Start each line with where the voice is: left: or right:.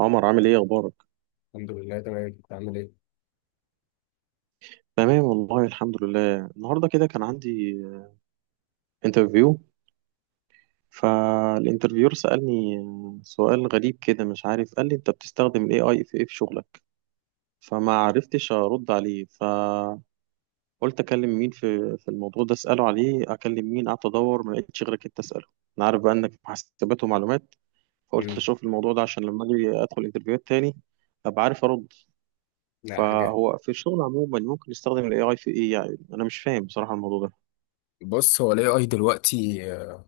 right: عمر، عامل ايه؟ اخبارك؟
left: الحمد لله، تمام. انت عامل ايه؟
right: تمام والله الحمد لله. النهارده كده كان عندي انترفيو. فالانترفيور سألني سؤال غريب كده، مش عارف، قال لي انت بتستخدم الاي اي في ايه في شغلك؟ فما عرفتش ارد عليه. فقلت اكلم مين في الموضوع ده اساله عليه؟ اكلم مين؟ قعدت ادور، ما لقيتش غيرك انت اساله. انا عارف بقى انك في حاسبات ومعلومات، فقلت
left: امم
right: اشوف الموضوع ده عشان لما اجي ادخل انترفيوهات تاني ابقى عارف ارد.
left: لا حاجه.
right: فهو في الشغل عموما ممكن نستخدم الاي اي في ايه؟ يعني انا مش فاهم بصراحة الموضوع ده.
left: بص، هو الاي اي دلوقتي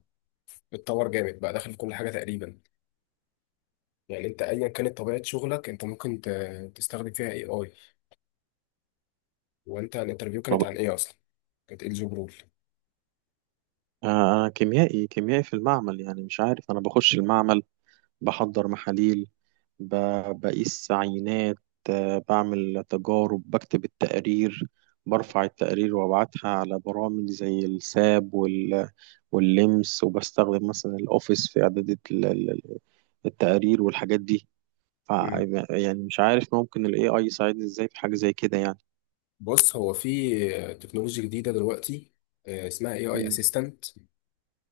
left: اتطور جامد، بقى داخل في كل حاجه تقريبا. يعني انت ايا كانت طبيعه شغلك، انت ممكن تستخدم فيها اي اي. وانت الانترفيو كانت
right: طب،
left: عن ايه اصلا؟ كانت ايه الجوب رول؟
right: أنا كيميائي، كيميائي في المعمل، يعني مش عارف. أنا بخش المعمل، بحضر محاليل، ب- بقيس عينات، بعمل تجارب، بكتب التقارير، برفع التقارير وأبعتها على برامج زي الساب واللمس، وبستخدم مثلا الأوفيس في إعداد التقارير والحاجات دي. ف
left: مم.
right: يعني مش عارف ممكن ال AI يساعدني إزاي في حاجة زي كده يعني.
left: بص هو في تكنولوجيا جديده دلوقتي، اسمها اي اي
right: مم.
left: اسيستنت.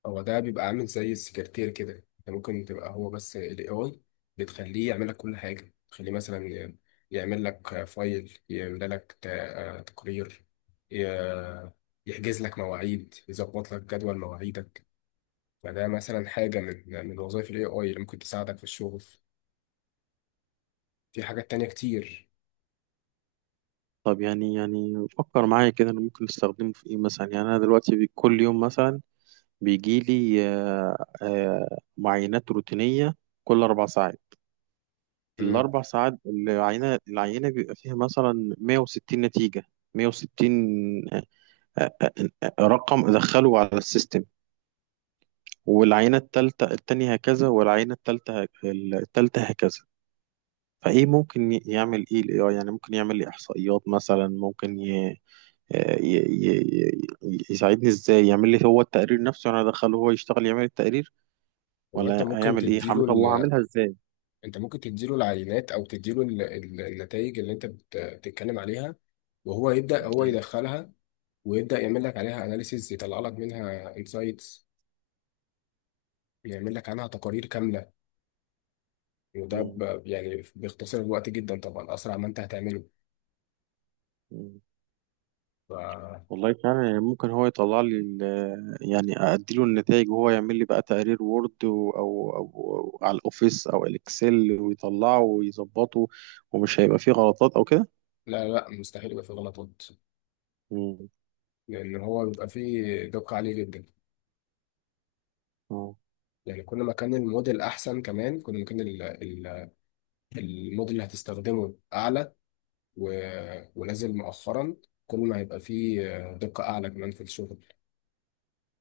left: هو ده بيبقى عامل زي السكرتير كده. انت ممكن تبقى هو، بس ال AI بتخليه يعمل لك كل حاجة. تخليه مثلا يعمل لك فايل، يعمل لك تقرير، ي- يحجز لك مواعيد، يظبط لك جدول مواعيدك. فده مثلا حاجة من وظائف ال AI اللي ممكن تساعدك في الشغل. في حاجات تانية كتير.
right: طب، يعني فكر معايا كده، أنا ممكن أستخدمه في إيه مثلا؟ يعني أنا دلوقتي كل يوم مثلا بيجيلي، معاينات روتينية كل أربع ساعات.
left: مم.
right: الأربع ساعات العينة بيبقى فيها مثلا 160 نتيجة. 160 آه، آه، رقم أدخله على السيستم، والعينة التانية هكذا، والعينة التالتة هكذا. فإيه ممكن يعمل إيه ال AI؟ يعني ممكن يعمل لي إحصائيات مثلا، ممكن ي... آه، ي... ي... ي- يساعدني إزاي؟ يعمل لي هو التقرير نفسه، أنا أدخله هو يشتغل يعمل التقرير
left: هو انت
right: ولا
left: ممكن
right: هيعمل ايه؟ هعمل،
left: تديله
right: طب وهعملها ازاي؟
left: انت ممكن تديله العينات او تديله النتائج اللي انت بتتكلم عليها. وهو يبدأ، هو
right: أيوة.
left: يدخلها ويبدأ يعمل لك عليها اناليسيز، يطلع لك منها انسايتس، يعمل لك عنها تقارير كاملة. وده
right: مم.
left: يعني بيختصر الوقت جدا، طبعا أسرع ما أنت هتعمله.
right: مم.
left: ف...
right: والله فعلا، يعني ممكن هو يطلع لي يعني اديله النتائج وهو يعمل لي بقى تقرير وورد، او أو على الاوفيس او الاكسل، ويطلعه ويظبطه، ومش هيبقى فيه غلطات او كده.
left: لا لا، مستحيل يبقى فيه غلطات،
right: مم.
left: لأن هو بيبقى فيه دقة عالية جدا.
right: اه.
left: يعني كل ما كان الموديل أحسن كمان، كل ما كان الموديل اللي هتستخدمه أعلى و... ونازل مؤخرا، كل ما هيبقى فيه دقة أعلى كمان في الشغل.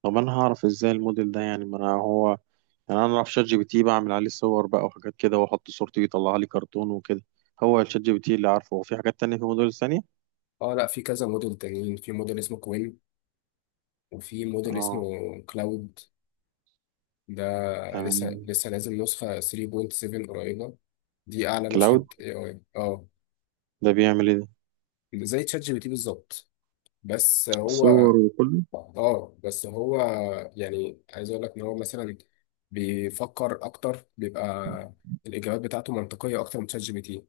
right: طب انا هعرف ازاي الموديل ده؟ يعني ما انا هو، يعني انا اعرف شات جي بي تي، بعمل عليه صور بقى وحاجات كده، واحط صورتي ويطلع لي كرتون وكده. هو الشات جي بي تي اللي عارفه، هو في حاجات تانية، في موديل ثانية؟
left: اه لا، في كذا موديل تانيين. في موديل اسمه كوين، وفي موديل اسمه
right: اه.
left: كلاود. ده لسه
right: تمام.
left: لسه نازل نسخة 3.7 قريبة. دي أعلى نسخة
right: كلاود
left: AI. اه،
right: ده بيعمل ايه ده؟
left: زي تشات جي بي تي بالظبط. بس هو
right: صور وكله؟
left: اه بس هو يعني عايز أقول لك إن هو مثلا بيفكر أكتر، بيبقى الإجابات بتاعته منطقية أكتر من تشات جي بي تي.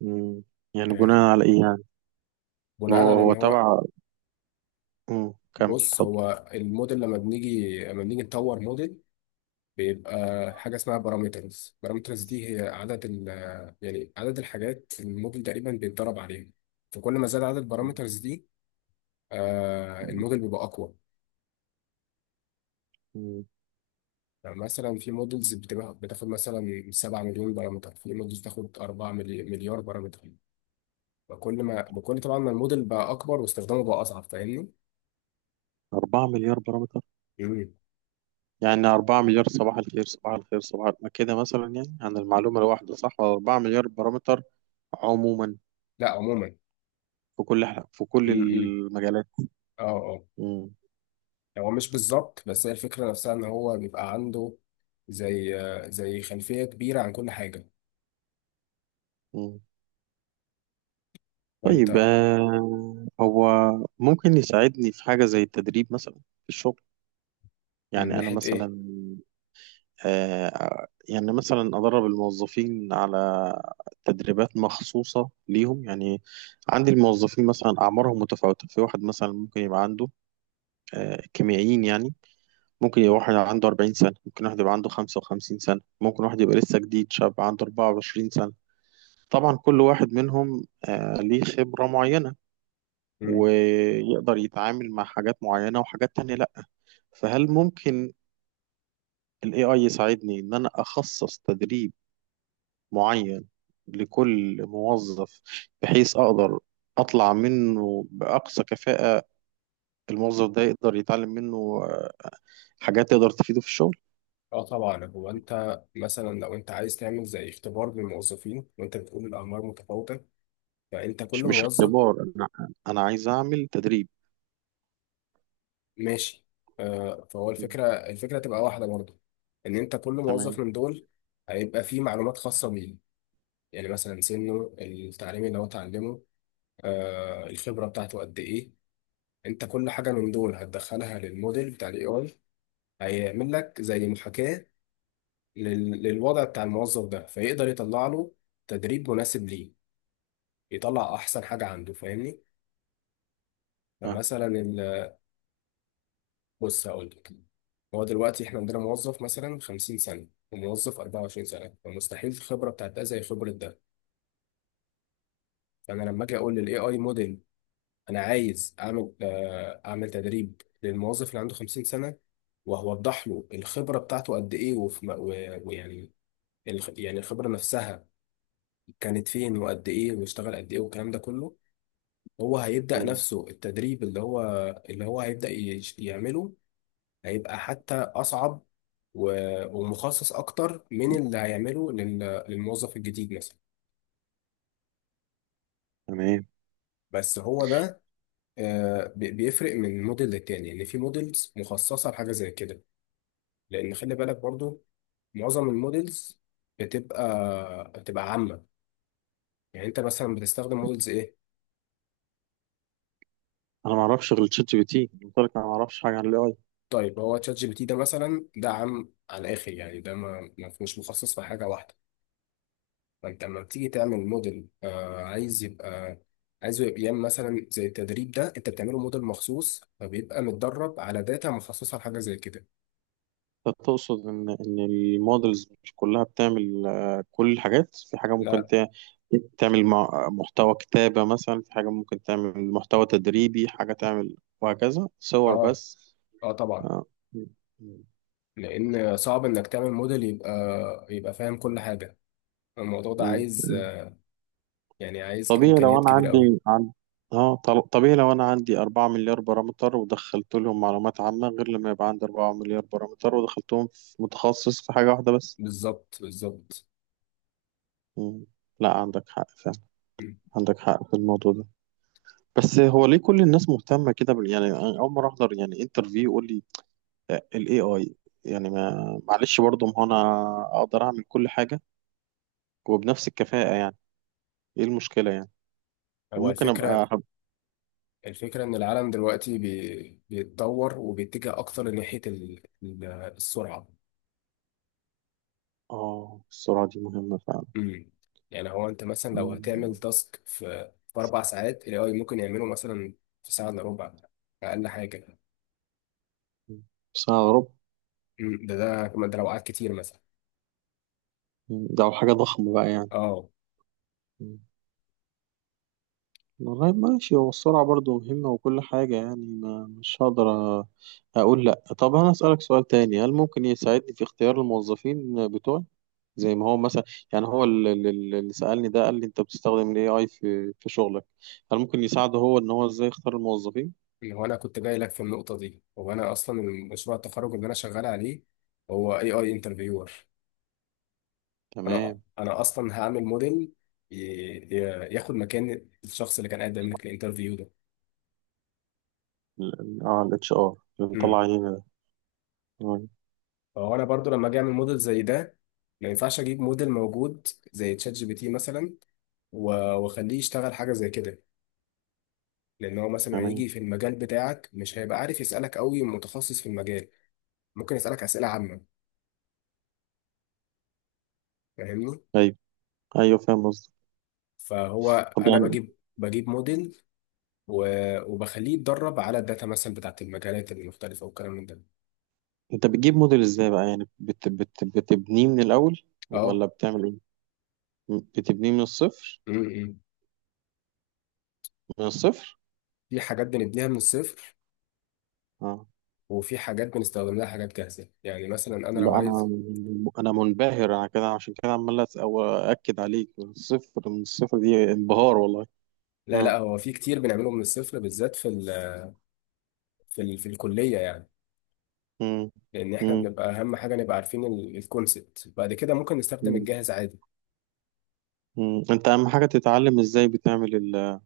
right: مم. يعني
left: يعني
right: بناء على إيه يعني؟
left: بناء
right: هو
left: على إن
right: هو
left: هو.
right: تبع. مم، كمل
left: بص
right: اتفضل.
left: هو الموديل، لما بنيجي نطور موديل، بيبقى حاجة اسمها بارامترز. بارامترز دي هي عدد ال. يعني عدد الحاجات الموديل تقريبا بيتدرب عليها. فكل ما زاد عدد
right: مم.
left: البارامترز دي، الموديل بيبقى أقوى.
right: مم.
left: يعني مثلا في موديلز بتبقى بتاخد مثلا 7 مليون بارامتر، في موديلز بتاخد 4 مليار بارامتر. فكل ما بكل، طبعا، ما الموديل بقى أكبر واستخدامه بقى أصعب، فاهمني؟
right: أربعة مليار بارامتر؟
left: مم.
right: يعني أربعة مليار صباح الخير صباح الخير صباح الخير. ما كده مثلا يعني عن المعلومة الواحدة، صح؟ ولا أربعة مليار بارامتر عموما
left: لا، عموما.
right: في في كل
left: امم
right: المجالات؟
left: اه اه،
right: مم.
left: يعني هو مش بالظبط، بس هي الفكرة نفسها إن هو بيبقى عنده زي خلفية كبيرة عن كل حاجة.
right: مم.
left: فانت.
right: طيب، هو ممكن يساعدني في حاجة زي التدريب مثلا في الشغل؟
left: من
right: يعني أنا
left: ناحية ايه؟
right: مثلا، يعني مثلا أدرب الموظفين على تدريبات مخصوصة ليهم يعني. عندي الموظفين مثلا أعمارهم متفاوتة. في واحد مثلا ممكن يبقى عنده، كيميائيين يعني، ممكن يبقى واحد عنده 40 سنة، ممكن واحد يبقى عنده 55 سنة، ممكن واحد يبقى لسه جديد شاب عنده 24 سنة. طبعا كل واحد منهم ليه خبرة معينة،
left: مم.
right: ويقدر يتعامل مع حاجات معينة وحاجات تانية لأ. فهل ممكن ال AI يساعدني إن أنا أخصص تدريب معين لكل موظف، بحيث أقدر أطلع منه بأقصى كفاءة؟ الموظف ده يقدر يتعلم منه آه، حاجات تقدر تفيده في الشغل.
left: اه طبعا، هو انت مثلا لو انت عايز تعمل زي اختبار للموظفين، وانت بتقول الاعمار متفاوتة، فانت كل
right: مش
left: موظف.
right: اختبار، أنا أنا عايز أعمل تدريب.
left: ماشي. فهو
right: مم.
left: الفكرة تبقى واحدة برضه. ان انت كل موظف
right: تمام.
left: من دول هيبقى فيه معلومات خاصة بيه. يعني مثلا سنه التعليم اللي هو اتعلمه، الخبرة بتاعته قد ايه. انت كل حاجة من دول هتدخلها للموديل بتاع الاي اي. هيعمل لك زي محاكاة للوضع بتاع الموظف ده، فيقدر يطلع له تدريب مناسب ليه، يطلع احسن حاجه عنده، فاهمني.
right: آه.
left: فمثلا بص هقول لك. هو دلوقتي احنا عندنا موظف مثلا 50 سنه، وموظف 24 سنه، فمستحيل الخبره بتاعت ده زي خبره ده. فانا لما اجي اقول للاي اي موديل انا عايز اعمل تدريب للموظف اللي عنده 50 سنه، وهوضح له الخبره بتاعته قد ايه، وفي ويعني يعني الخبره نفسها كانت فين، وقد ايه، واشتغل قد ايه، والكلام ده كله. هو هيبدأ
right: مم.
left: نفسه التدريب اللي هو. اللي هو هيبدأ يعمله. هيبقى حتى أصعب ومخصص أكتر من اللي هيعمله للموظف الجديد مثلا.
right: تمام.
left: بس هو ده. بيفرق من موديل للتاني. يعني في موديلز مخصصة لحاجة زي كده، لأن خلي بالك برضو معظم الموديلز بتبقى عامة. يعني أنت مثلا بتستخدم موديلز إيه؟
right: أنا ما أعرفش غير تشات جي بي تي، قلت لك أنا ما أعرفش حاجة عن ال.
left: طيب، هو تشات جي بي تي ده مثلا ده عام على الآخر. يعني ده مش مخصص في حاجة واحدة. فانت لما بتيجي تعمل موديل عايز يبقى، عايزه يبقى يعمل مثلا زي التدريب ده، انت بتعمله موديل مخصوص، فبيبقى متدرب على داتا مخصصه لحاجه زي كده.
right: تقصد ان ان المودلز مش كلها بتعمل، كل الحاجات؟ في حاجه ممكن
left: لا.
right: تعمل محتوى كتابه مثلا، في حاجه ممكن تعمل محتوى تدريبي، حاجه تعمل وهكذا صور
left: اه
right: بس؟
left: اه طبعا.
right: آه. م-
left: لان صعب انك تعمل موديل يبقى، يبقى فاهم كل حاجه. الموضوع ده
right: م-
left: عايز
right: م.
left: يعني عايز
right: طبيعي لو
left: امكانيات
right: انا
left: كبيره قوي.
right: عندي عن، طبيعي لو انا عندي 4 مليار بارامتر ودخلت لهم معلومات عامه، غير لما يبقى عندي 4 مليار بارامتر ودخلتهم في متخصص في حاجه واحده بس.
left: بالظبط بالظبط.
right: م. لا عندك حق فعلا،
left: م.
right: عندك حق في الموضوع ده. بس هو ليه كل الناس مهتمة كده يعني؟ أنا أول مرة أحضر يعني انترفيو يقول لي، ال AI. يعني ما معلش برضه، ما هو أنا أقدر أعمل كل حاجة وبنفس الكفاءة يعني، إيه المشكلة يعني؟
left: هو
right: وممكن
left: الفكره،
right: أبقى
left: الفكره ان العالم دلوقتي بيتطور وبيتجه اكتر ناحيه السرعه.
right: آه، السرعة دي مهمة فعلا.
left: امم يعني هو انت مثلا لو هتعمل
right: مم.
left: تاسك في 4 ساعات، الاي اي ممكن يعمله مثلا في ساعه الا ربع، اقل حاجه.
right: بس أنا أغرب.
left: ده كمان، ده لو قعد كتير مثلا.
right: ده حاجة ضخمة بقى يعني.
left: اه،
right: مم. والله ماشي، هو السرعة برضه مهمة وكل حاجة، يعني ما مش هقدر أ- أقول لأ. طب أنا أسألك سؤال تاني، هل ممكن يساعدني في اختيار الموظفين بتوعي؟ زي ما هو مثلا، يعني هو اللي سألني ده قال لي انت بتستخدم الاي اي في شغلك. هل ممكن يساعده هو ان هو ازاي يختار الموظفين؟
left: هو انا كنت جاي لك في النقطه دي. هو انا اصلا مشروع التخرج اللي انا شغال عليه هو اي اي انترفيور. انا
right: تمام.
left: انا اصلا هعمل موديل ي- ياخد مكان الشخص اللي كان قدم لك الانترفيو ده.
right: الاتش ار اللي مطلع
left: امم.
right: عينينا ده. آه،
left: فهو انا برضو لما اجي اعمل موديل زي ده، ما ينفعش اجيب موديل موجود زي تشات جي بي تي مثلا و- واخليه يشتغل حاجة زي كده. لأن هو مثلا
right: تمام.
left: هيجي في المجال بتاعك مش هيبقى عارف يسألك قوي متخصص في المجال. ممكن يسألك أسئلة عامة، فاهمني.
right: ايوه. ايوه فاهم قصدك.
left: فهو
right: طب
left: أنا
right: يعني
left: بجيب موديل وبخليه يتدرب على الداتا مثلا بتاعت المجالات المختلفة والكلام من ده.
right: انت بتجيب موديل ازاي بقى؟ يعني بت بت بتبنيه من الاول
left: اه.
right: ولا بتعمل ايه؟ بتبنيه من الصفر؟
left: م- م.
right: من الصفر؟
left: في حاجات بنبنيها من الصفر،
right: اه.
left: وفي حاجات بنستخدم لها حاجات جاهزة. يعني مثلا أنا لو
right: لا انا،
left: عايز.
right: انا منبهر انا كده، عشان كده عمال أس- أو اكد عليك من الصفر. من الصفر دي انبهار والله.
left: لا لا،
right: اه.
left: هو في كتير بنعمله من الصفر، بالذات في الكلية يعني.
right: مم.
left: لان احنا
right: مم.
left: بنبقى اهم حاجه نبقى عارفين الكونسبت. بعد كده ممكن نستخدم
right: مم.
left: الجاهز عادي.
right: مم. انت اهم حاجه تتعلم ازاي بتعمل ال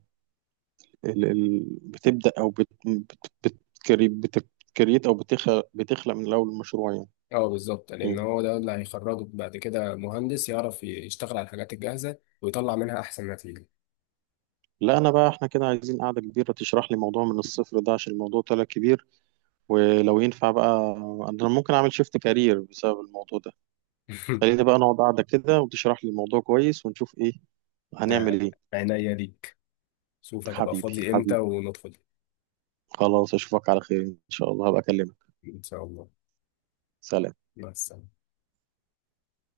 right: ال ال بتبدا، او بت بت بتكري بت- بتكريت، او بتخلق بتخلق من الاول المشروع يعني.
left: اه بالظبط، لان
right: مم.
left: هو ده اللي هيخرجك بعد كده مهندس يعرف يشتغل على الحاجات الجاهزه ويطلع منها احسن نتيجه.
right: لا انا بقى، احنا كده عايزين قاعده كبيره تشرح لي موضوع من الصفر ده، عشان الموضوع طلع كبير. ولو ينفع بقى، انا ممكن اعمل شيفت كارير بسبب الموضوع ده. خلينا بقى نقعد قاعده كده، وتشرح لي الموضوع كويس، ونشوف ايه
left: ده
right: هنعمل ايه.
left: عينيا ليك. شوف هتبقى
right: حبيبي،
left: فاضي امتى
right: حبيبي.
left: وندخل.
right: خلاص اشوفك على خير ان شاء الله، هبقى اكلمك.
left: ان شاء الله.
right: سلام.
left: مع السلامه.